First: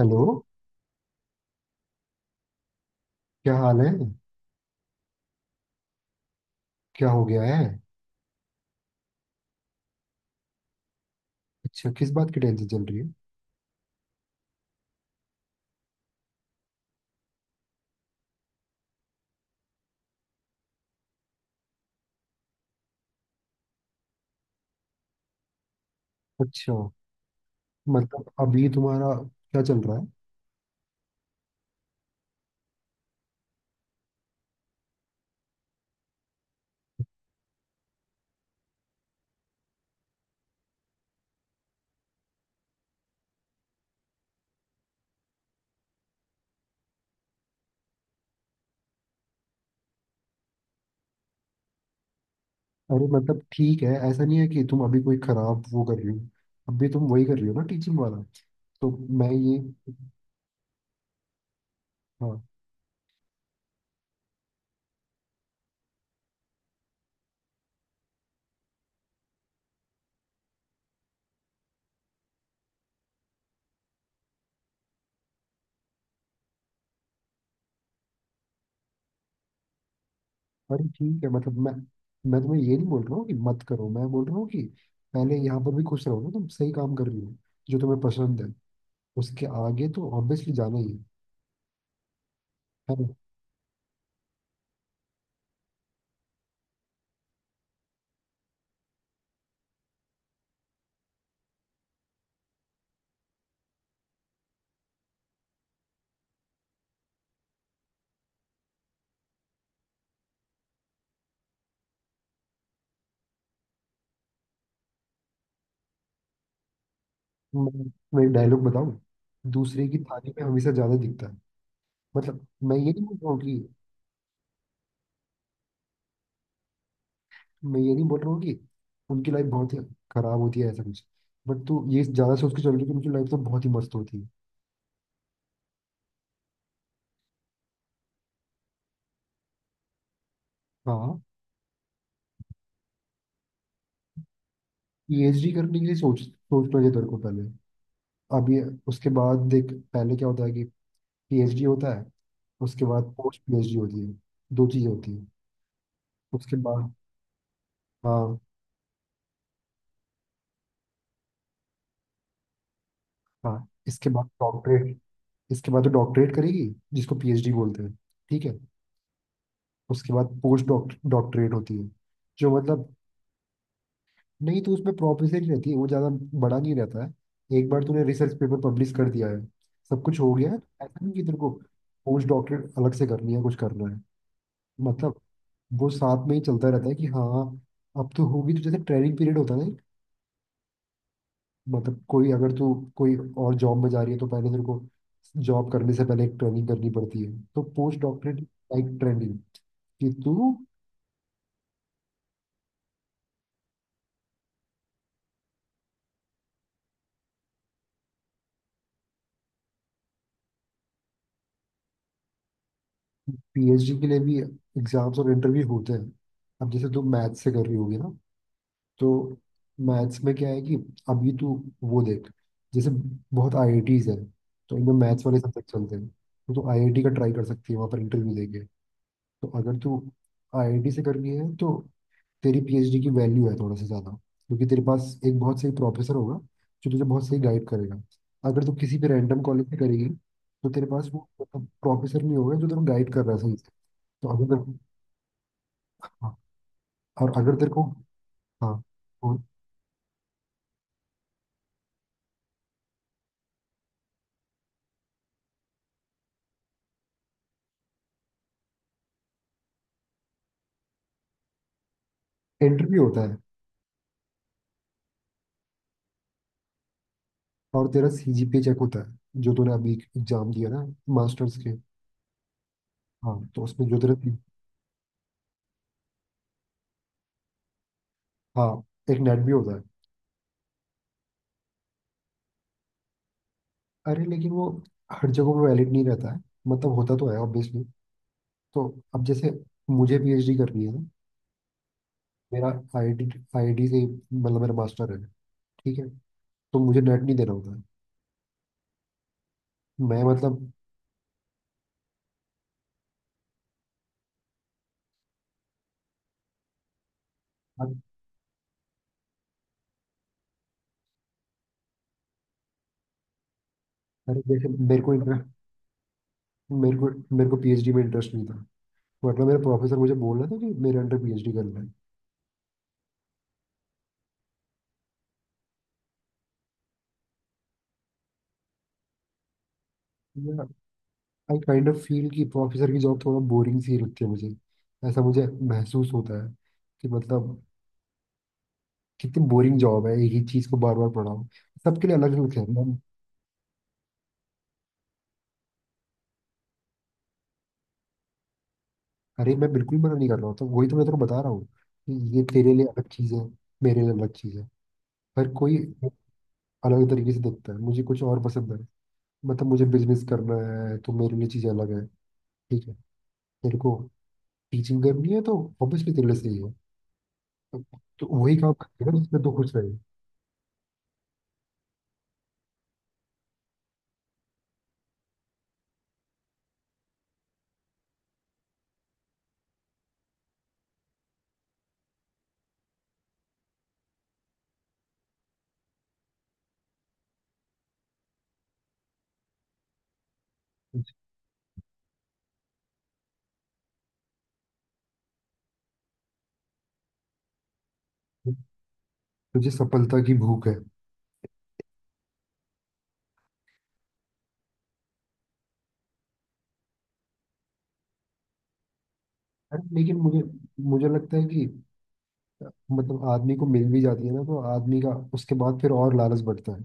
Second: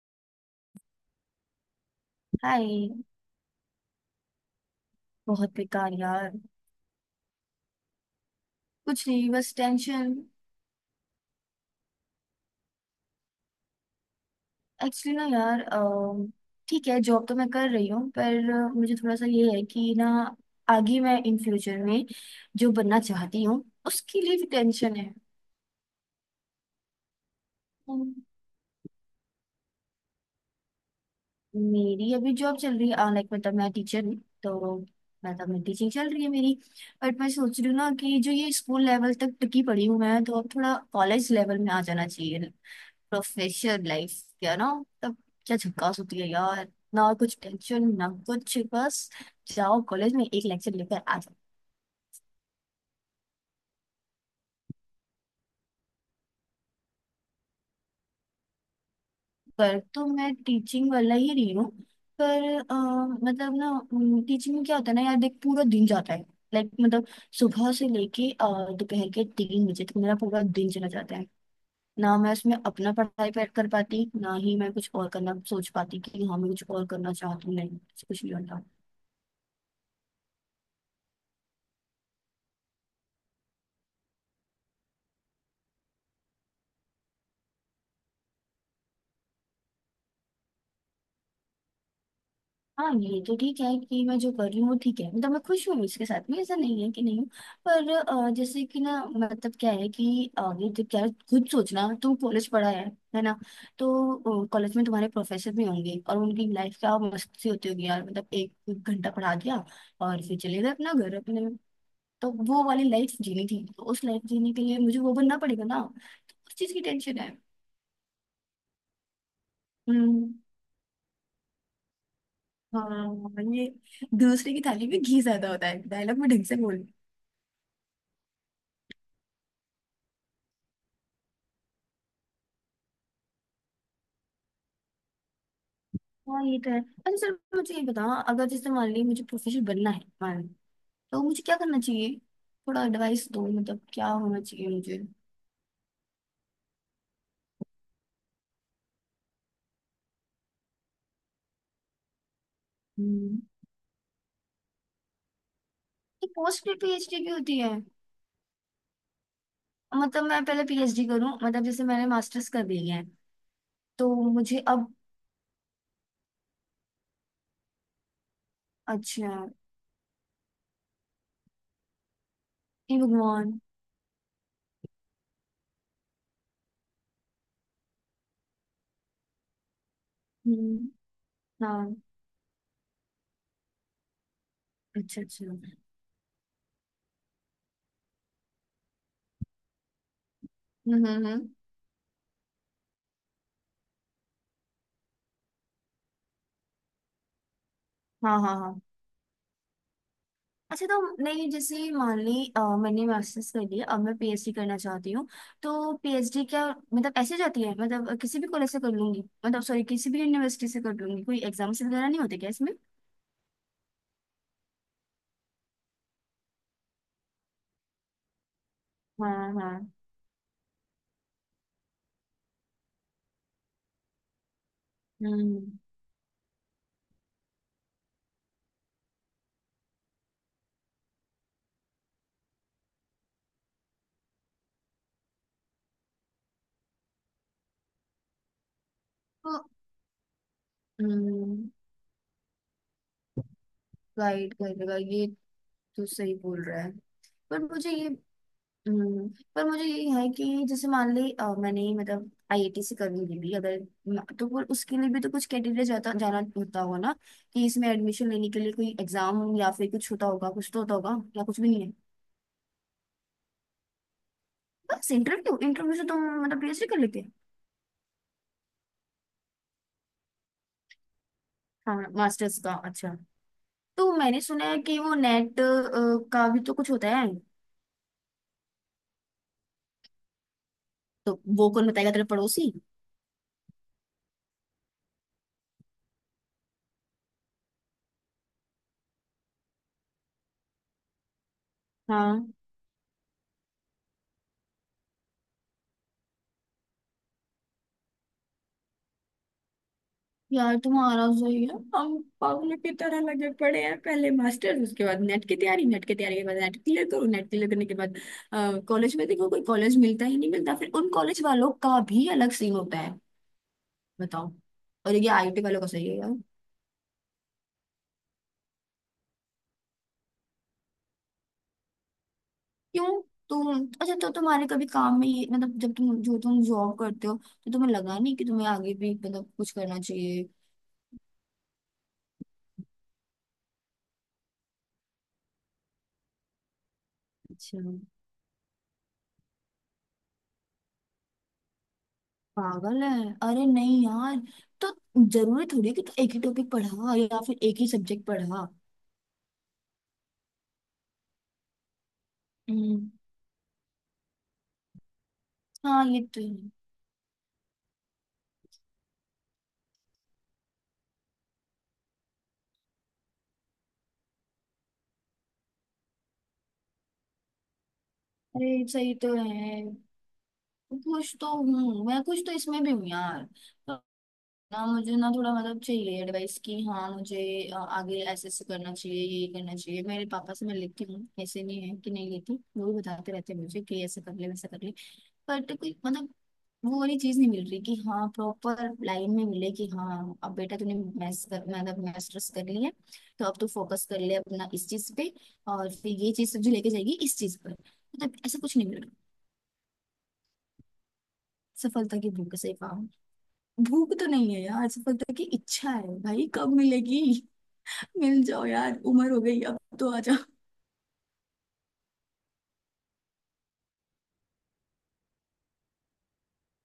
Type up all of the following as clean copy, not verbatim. Hello. Hi. क्या हाल है? बहुत बेकार यार। क्या हो गया है? कुछ नहीं बस टेंशन। अच्छा, किस बात की टेंशन चल रही है? एक्चुअली ना यार, ठीक है जॉब तो मैं कर रही हूँ, पर मुझे थोड़ा सा ये है कि ना आगे मैं इन फ्यूचर में जो बनना चाहती हूँ उसके लिए भी टेंशन है। अच्छा, हम्म, मतलब अभी तुम्हारा क्या चल रहा है? मेरी अभी जॉब चल रही है, लाइक मतलब मैं टीचर हूँ। तो मतलब मैं टीचिंग चल रही है मेरी। बट मैं सोच रही हूँ ना कि जो ये स्कूल लेवल तक टिकी पड़ी हूँ मैं, तो अब थोड़ा कॉलेज लेवल में आ जाना चाहिए। प्रोफेशनल लाइफ, क्या ना, तब क्या झकास होती है यार। ना कुछ टेंशन ना कुछ, बस जाओ कॉलेज में एक लेक्चर लेकर आ जाओ। अरे मतलब ठीक है, ऐसा नहीं है कि तुम अभी कोई खराब वो कर रही हो। अभी तुम वही कर रही हो ना, टीचिंग वाला। तो मैं ये पर तो मैं टीचिंग वाला ही रही हूँ। हाँ। पर अ, मतलब ना, टीचिंग में क्या होता है ना यार, देख पूरा दिन जाता है। लाइक मतलब सुबह से लेके दोपहर के 3 बजे तक मेरा पूरा दिन चला जाता है। ना मैं उसमें अपना पढ़ाई पर कर पाती, ना ही मैं कुछ और करना सोच पाती कि हाँ मैं कुछ और करना चाहती हूँ, नहीं कुछ नहीं होता। अरे ठीक है, मतलब मैं तुम्हें ये नहीं बोल रहा हूँ कि मत करो। मैं बोल रहा हूँ कि पहले यहाँ पर भी खुश रहो ना। तुम सही काम कर रही हो, जो तुम्हें पसंद है। उसके आगे तो ऑब्वियसली जाना ही है। हाँ है ना? ये तो ठीक है कि मैं जो कर रही हूँ वो ठीक है, मतलब मैं खुश हूँ इसके साथ में, ऐसा नहीं है कि नहीं हूँ। पर जैसे कि ना, मतलब क्या है कि आगे, जब क्या है, खुद सोचना तुम कॉलेज पढ़ा है ना। तो कॉलेज में तुम्हारे प्रोफेसर भी होंगे और उनकी लाइफ क्या मस्ती होती होगी यार, मतलब एक एक घंटा पढ़ा दिया और फिर चले गए अपना घर अपने। तो वो वाली लाइफ जीनी थी, तो उस लाइफ जीने के लिए मुझे वो बनना पड़ेगा ना, तो उस चीज की टेंशन है। मैं मैं एक डायलॉग बताऊं, दूसरे की थाली हम्म। में हमेशा ज्यादा दिखता है। मतलब मैं ये नहीं बोल रहा हूँ हाँ कि ये दूसरे की थाली में घी ज्यादा होता है, डायलॉग में ढंग से बोल। मैं ये नहीं बोल रहा हूँ कि उनकी लाइफ बहुत ही खराब होती है, ऐसा कुछ। बट तू ये ज्यादा सोच के चल रही है कि उनकी लाइफ तो बहुत ही मस्त होती है। हाँ ये तो है। अच्छा सर मुझे ये बताओ, अगर जैसे मान ली मुझे प्रोफेसर बनना है, मान ली, हाँ, तो मुझे क्या करना चाहिए। थोड़ा एडवाइस दो, मतलब क्या होना चाहिए मुझे। पीएचडी करने के लिए सोचना चाहिए तेरे को पहले। अब ये उसके बाद देख, पहले क्या होता है कि पीएचडी होता है, उसके बाद हम्म। पोस्ट पीएचडी होती है। दो चीजें होती है। ये उसके पोस्ट में बाद पीएचडी की होती है? हाँ, मतलब मैं पहले पीएचडी करूं, मतलब जैसे मैंने मास्टर्स कर लिया है, हाँ, तो इसके बाद मुझे अब। डॉक्टरेट। इसके बाद तो डॉक्टरेट करेगी, जिसको पीएचडी बोलते हैं। ठीक है, अच्छा। उसके बाद पोस्ट डॉक्टरेट होती है। जो मतलब हे भगवान। नहीं, तो उसमें प्रॉप रिसर्च रहती है वो, ज़्यादा बड़ा नहीं रहता है। एक बार तूने रिसर्च पेपर पब्लिश कर दिया है, सब कुछ हो गया है, तो हम्म। ऐसा नहीं कि तेरे को हाँ। पोस्ट डॉक्टरेट अलग से करनी है, कुछ करना है। मतलब अच्छा अच्छा। हम्म। वो साथ में ही चलता रहता है कि हाँ अब तो होगी, तो जैसे ट्रेनिंग पीरियड होता है ना। हम्म, हम्म। मतलब कोई, अगर तू कोई और जॉब में जा रही है, तो पहले तेरे को जॉब करने से पहले एक ट्रेनिंग करनी पड़ती है। तो पोस्ट हाँ डॉक्टरेट हाँ हाँ। लाइक ट्रेनिंग कि तू अच्छा तो नहीं, जैसे मान ली, मैंने मास्टर्स कर लिया, अब मैं पीएचडी करना चाहती हूँ, तो पीएचडी क्या मतलब ऐसे जाती है, मतलब किसी भी कॉलेज से कर लूंगी, मतलब सॉरी किसी भी यूनिवर्सिटी से कर लूंगी, कोई एग्जाम्स वगैरह नहीं होते क्या इसमें। पीएचडी के लिए भी एग्जाम्स और इंटरव्यू होते हैं। अब जैसे तू मैथ्स से कर रही होगी ना, तो हाँ हाँ। मैथ्स में क्या है कि अभी तू वो देख, जैसे बहुत आईआईटीज है, तो इनमें मैथ्स वाले हम्म। सब्जेक्ट चलते हैं, तो तू आईआईटी का ट्राई कर सकती है वहाँ पर इंटरव्यू देके। तो अगर तू आईआईटी से कर रही है, तो तेरी पीएचडी की वैल्यू है थोड़ा सा ज़्यादा, क्योंकि तेरे पास एक बहुत सही प्रोफेसर होगा जो तुझे बहुत सही गाइड करेगा। अगर तू किसी भी रैंडम तो। कॉलेज से करेगी, तो तेरे पास वो हम्म। प्रोफेसर नहीं होगा जो तेरे गाइड कर रहा है सही से। तो गाइड अगर करेगा ये। तो सही हाँ, बोल रहा है। और अगर पर तेरे को मुझे ये। हाँ, हम्म, और पर मुझे ये है कि जैसे मान ली, मैंने मतलब आईआईटी से कर ली भी अगर, तो फिर उसके लिए भी तो कुछ कैटेगरी जाता जाना होता होगा ना, कि इसमें एडमिशन लेने के लिए कोई एग्जाम या फिर कुछ होता होगा, कुछ तो होता होगा, या कुछ भी नहीं है। इंटरव्यू होता है, बस इंटरव्यू। इंटरव्यू से तुम मतलब पीएचडी कर लेते। और तेरा सीजीपीए चेक होता है जो तूने अभी एग्जाम दिया ना, मास्टर्स के। हाँ मास्टर्स का, अच्छा। हाँ, तो उसमें जो तो तेरा मैंने सुना है कि वो नेट का भी तो कुछ होता है। हाँ, एक नेट भी होता है। तो वो कौन बताएगा, तेरे पड़ोसी। अरे लेकिन वो हर जगह पे वैलिड नहीं रहता है, मतलब होता तो है ऑब्वियसली। तो अब जैसे मुझे पीएचडी करनी है, हाँ मेरा आईआईटी आईआईटी से, मतलब मेरा मास्टर है, ठीक है, तो मुझे नेट नहीं देना होता है। मैं मतलब यार तुम्हारा सही है, हम पागलों की तरह लगे पड़े हैं, पहले मास्टर्स, उसके बाद नेट की तैयारी, नेट की तैयारी के बाद नेट क्लियर करो, नेट क्लियर करने के बाद कॉलेज में देखो, कोई कॉलेज मिलता ही नहीं मिलता, फिर उन कॉलेज वालों का भी अलग सीन होता है, अरे बताओ। जैसे मेरे को और ये इंटरेस्ट, आईटी वालों का सही है यार। मेरे को मेरे को पीएचडी में इंटरेस्ट नहीं था, वरना मेरा प्रोफेसर मुझे बोल रहा था कि मेरे अंडर पीएचडी करना क्यों। तुम, अच्छा, तो तुम्हारे कभी काम में ये मतलब, जब तुम, जो तुम जॉब करते हो, तो तुम्हें लगा नहीं कि तुम्हें आगे भी मतलब कुछ करना चाहिए। है। आई काइंड ऑफ फील कि प्रोफेसर की जॉब थोड़ा बोरिंग सी लगती है मुझे। ऐसा मुझे महसूस होता है कि मतलब अच्छा। कितनी बोरिंग जॉब है, एक ही चीज़ को बार बार पढ़ाओ। सबके लिए अलग अलग है। मैं पागल है। अरे नहीं यार। तो जरूरी थोड़ी है कि तू एक ही टॉपिक पढ़ा या फिर एक ही सब्जेक्ट पढ़ा। अरे, मैं बिल्कुल मना नहीं कर रहा हूँ, तो वही तो मैं तेरे को बता रहा हूँ कि ये तेरे लिए अलग हम्म। चीज़ है, मेरे लिए अलग चीज़ है। हर कोई हाँ ये तो है। अलग तरीके से देखता है। मुझे कुछ और पसंद है, मतलब मुझे बिजनेस करना है, तो मेरे लिए चीज़ें अलग है। ठीक है, तेरे को टीचिंग करनी है, तो ऑब्वियसली तेरे लिए सही है। तो वही अरे काम सही करेगा तो जिसमें तू है। खुश रहे। कुछ तो हूँ मैं, कुछ तो इसमें भी हूँ यार। तो ना मुझे ना थोड़ा मतलब चाहिए एडवाइस की, हाँ मुझे, आगे ऐसे ऐसे करना चाहिए, ये करना चाहिए, मेरे पापा से मैं लेती हूँ, ऐसे नहीं है कि नहीं लेती, वो भी बताते रहते हैं मुझे कि ऐसा कर ले वैसा कर ले, बट कोई मतलब वो वाली चीज नहीं मिल रही कि हाँ प्रॉपर लाइन में मिले कि हाँ अब बेटा तूने तुझे मैथ्स कर, मतलब मास्टर्स कर लिया, तो अब तू फोकस कर ले अपना इस चीज पे, और फिर ये चीज तुझे लेके जाएगी इस चीज पर, मतलब ऐसा कुछ नहीं मिल रहा। तुझे सफलता की भूख है। सफलता की भूख से पाऊं। भूख तो नहीं है यार, सफलता की इच्छा है भाई, कब मिलेगी। मिल जाओ यार, उम्र हो गई, अब अरे तो लेकिन आ मुझे, जाओ। मुझे लगता है कि अ, मतलब आदमी को मिल भी जाती है ना, तो आदमी का उसके बाद फिर और लालच बढ़ता है।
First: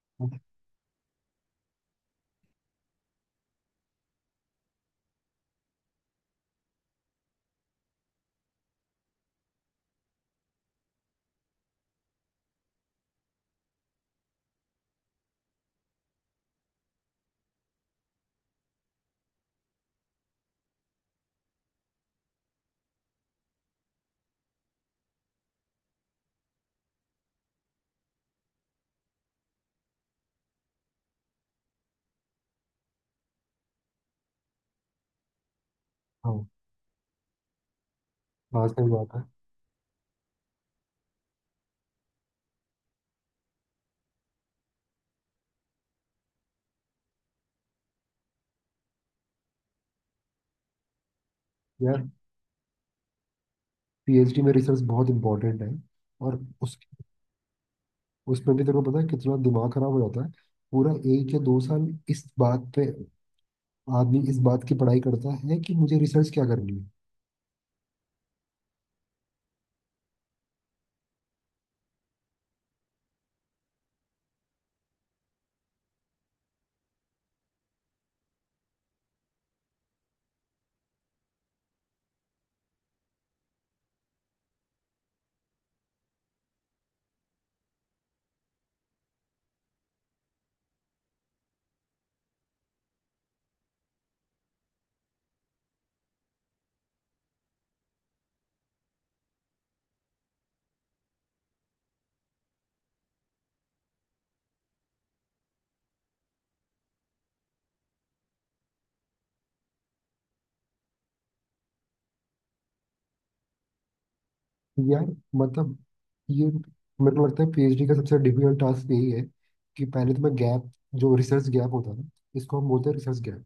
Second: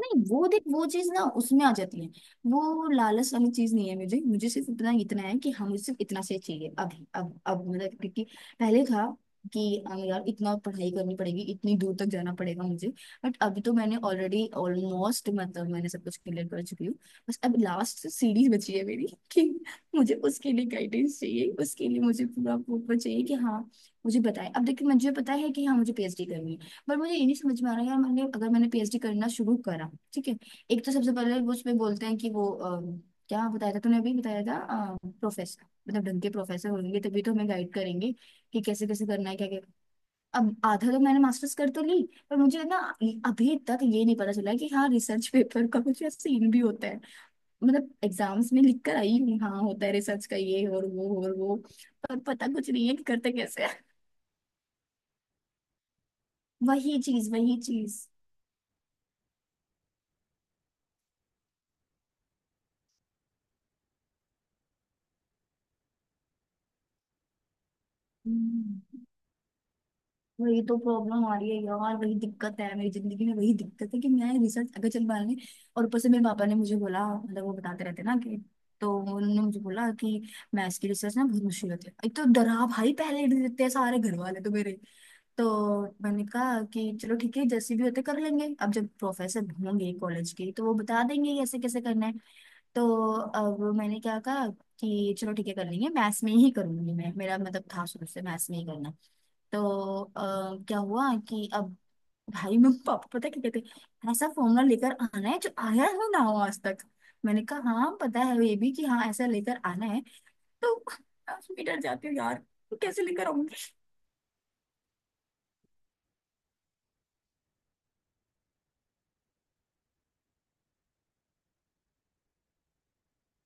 नहीं, वो देख वो चीज ना उसमें आ जाती है, वो लालच वाली चीज नहीं है मुझे, मुझे सिर्फ इतना इतना है कि हाँ मुझे सिर्फ इतना से चाहिए अभी, अब मतलब क्योंकि पहले था कि हाँ यार इतना पढ़ाई करनी पड़ेगी, इतनी दूर तक जाना पड़ेगा मुझे, बट अभी तो मैंने ऑलरेडी ऑलमोस्ट मतलब मैंने सब कुछ क्लियर कर चुकी हूँ, बस अब लास्ट सीढ़ी बची है मेरी, कि मुझे उसके लिए गाइडेंस चाहिए, उसके लिए मुझे पूरा प्रूफ चाहिए कि हाँ मुझे बताए, अब देखिए मुझे पता है कि हाँ मुझे पीएचडी करनी है, पर मुझे ये नहीं समझ में आ रहा यार, मैंने, अगर मैंने पीएचडी करना शुरू करा, ठीक है, एक तो सबसे पहले वो उसमें बोलते हैं कि वो क्या बताया था तूने अभी बताया था, प्रोफेसर मतलब ढंग के हाँ प्रोफेसर होंगे तभी तो हमें गाइड करेंगे, कि हाँ, कैसे सही कैसे बात है करना है, क्या क्या। अब आधा तो मैंने मास्टर्स कर तो ली, पर मुझे ना अभी तक ये नहीं पता चला कि हाँ रिसर्च पेपर का कुछ सीन भी होता है, मतलब एग्जाम्स में लिख कर आई हूँ हाँ होता है रिसर्च का, ये और वो और वो, यार। पर पता कुछ नहीं है कि करते कैसे है। पीएचडी में रिसर्च बहुत इंपॉर्टेंट है, और उस वही चीज वही चीज। उसमें भी तेरे को पता है कितना दिमाग खराब हो जाता है। पूरा एक या दो साल इस बात पे आदमी इस बात की पढ़ाई करता है कि मुझे रिसर्च क्या करनी। हम्म। वही तो प्रॉब्लम आ रही है यार, वही दिक्कत है मेरी जिंदगी में, वही दिक्कत है कि मैं रिसर्च अगर चल पाएंगे, और ऊपर से मेरे पापा ने मुझे बोला, मतलब वो बताते रहते ना, कि तो उन्होंने मुझे बोला कि मैथ्स की रिसर्च ना बहुत मुश्किल होती है, एक तो डरा भाई पहले ही देते हैं सारे घर वाले तो मेरे, तो मैंने कहा कि चलो ठीक है जैसे भी होते कर लेंगे, अब जब प्रोफेसर होंगे कॉलेज के तो वो बता देंगे ये ऐसे कैसे करना है, तो अब मैंने क्या कहा कि चलो ठीक है कर लेंगे मैथ्स में ही करूंगी मैं, मेरा मतलब था शुरू से मैथ्स में ही करना, तो क्या हुआ कि अब भाई में पापा पता क्या कहते, ऐसा फॉर्मूला लेकर आना है जो आया ही ना हो आज तक, मैंने कहा हाँ पता है ये भी कि हाँ ऐसा लेकर आना है, तो मैं डर जाती हूँ यार, कैसे लेकर आऊंगी। यार मतलब ये मेरे को लगता है पीएचडी का सबसे डिफिकल्ट टास्क यही है कि पहले तो मैं गैप, जो रिसर्च गैप होता है ना, इसको हम बोलते हैं रिसर्च गैप।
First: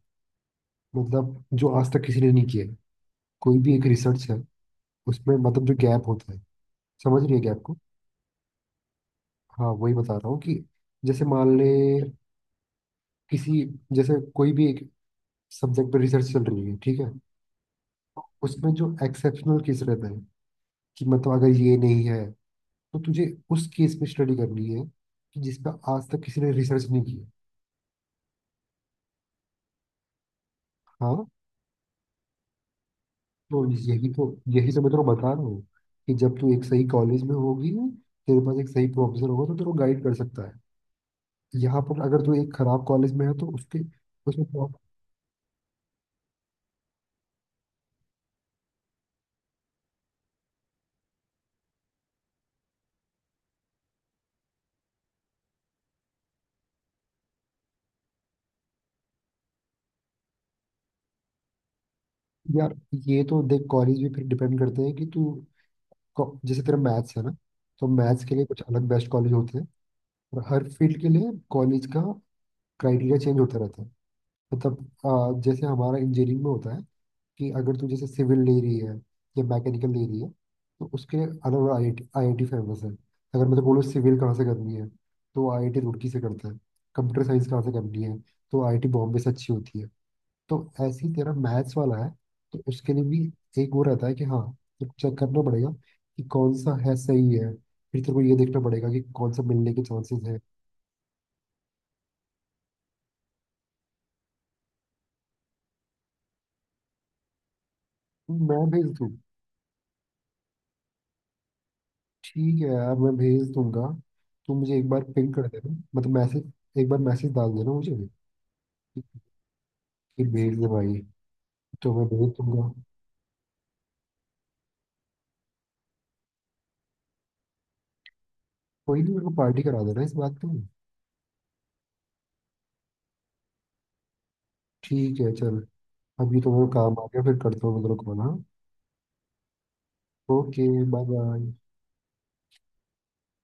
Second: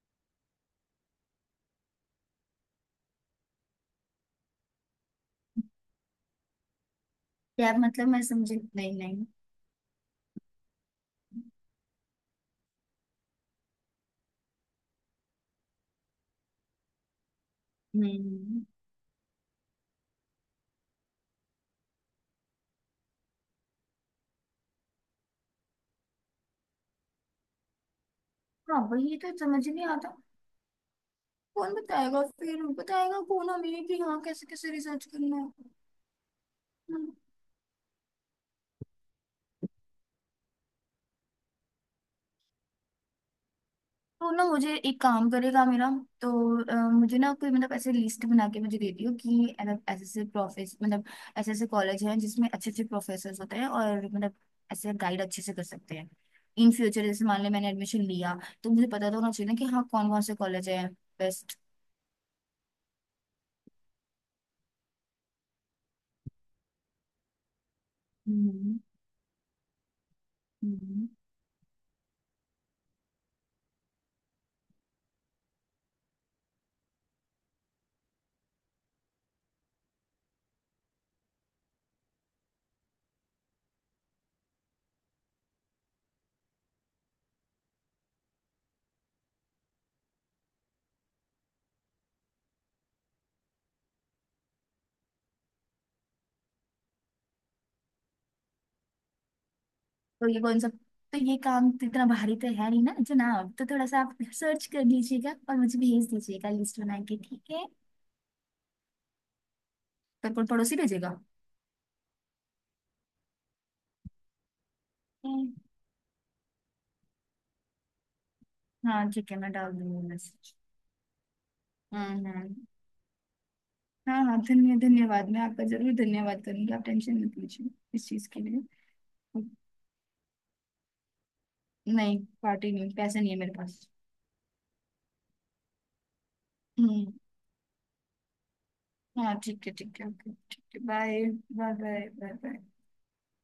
मतलब जो आज तक किसी ने नहीं किया है। कोई भी एक रिसर्च है, उसमें मतलब जो गैप होता है, समझ रही है गैप को? यार मतलब मैं समझी नहीं, नहीं। हाँ वही बता रहा हूँ कि जैसे मान ले किसी, जैसे कोई भी एक सब्जेक्ट पर रिसर्च चल रही है, ठीक है, हम्म। उसमें जो एक्सेप्शनल केस रहता है, कि मतलब अगर ये नहीं है, तो तुझे उस केस पे स्टडी करनी है कि जिस पर आज तक किसी ने रिसर्च नहीं की है। हाँ वही तो समझ नहीं आता, हाँ, कौन बताएगा, फिर बताएगा कौन तो हमें कि यही हाँ तो कैसे कैसे यही तो मैं तेरे को रिसर्च बता रहा करना हूँ कि जब तू एक सही है, कॉलेज में होगी, तेरे पास एक सही प्रोफेसर होगा, तो तेरे को गाइड कर सकता है। यहाँ पर अगर तू एक खराब कॉलेज में है, तो उसके तो ना उसमें pro- मुझे एक काम करेगा मेरा, तो मुझे ना कोई मतलब ऐसे लिस्ट बना के मुझे दे दियो, कि मतलब ऐसे ऐसे प्रोफेस मतलब ऐसे ऐसे कॉलेज हैं जिसमें अच्छे अच्छे प्रोफेसर होते हैं, और मतलब ऐसे गाइड अच्छे से कर सकते हैं, इन फ्यूचर जैसे मान ले मैंने एडमिशन लिया, तो मुझे पता तो होना चाहिए ना कि हाँ कौन कौन से कॉलेज है बेस्ट। यार ये तो देख, कॉलेज भी फिर डिपेंड करते हैं कि तू जैसे तेरा मैथ्स है ना, तो मैथ्स के लिए कुछ हम्म। अलग बेस्ट कॉलेज होते हैं, और हर फील्ड हम्म। के लिए कॉलेज का क्राइटेरिया चेंज होता रहता है। तो तब जैसे हमारा इंजीनियरिंग में होता है कि अगर तू जैसे सिविल ले रही है या मैकेनिकल ले रही है, तो उसके लिए अलग अलग आई आई आईआईटी फेमस है। अगर मैं तो बोलूँ सिविल कहाँ से करनी है, तो आईआईटी रुड़की से करता है। कंप्यूटर साइंस कहाँ से करनी है, तो आईआईटी बॉम्बे से अच्छी होती है। तो ऐसे ही तेरा मैथ्स वाला है, तो उसके लिए भी एक वो रहता है कि हाँ, तो चेक करना पड़ेगा कि कौन सा है सही है। फिर तेरे को ये देखना पड़ेगा कि कौन सा मिलने के चांसेस तो है। ये कौन सा, तो ये काम तो इतना भारी तो है नहीं ना जनाब, तो थोड़ा सा आप सर्च कर लीजिएगा और मुझे भेज दीजिएगा लिस्ट बना के, ठीक है। मैं भेज दूँ? बिल्कुल पड़ोसी भेजेगा। ठीक है यार, मैं भेज दूंगा। तुम मुझे एक बार पिंग कर देना, मतलब मैसेज, एक बार मैसेज डाल देना मुझे हाँ ठीक है, मैं डाल दूंगी कि मैसेज। भेज दे भाई, तो मैं हम्म। भेज हम्म। दूंगा। हाँ हाँ, धन्यवाद मैं आपका जरूर धन्यवाद करूंगी, आप टेंशन मत लीजिए इस चीज के लिए। कोई नहीं, मेरे को पार्टी करा देना इस बात पे। नहीं पार्टी नहीं, पैसे नहीं है मेरे पास। ठीक है चल, अभी तो मेरे को काम आ हम्म। गया, फिर करता हूँ मतलब कॉल। हाँ, हाँ ठीक है, ठीक है, ओके, ठीक ओके, है, bye bye. Bye. Bye bye. Bye.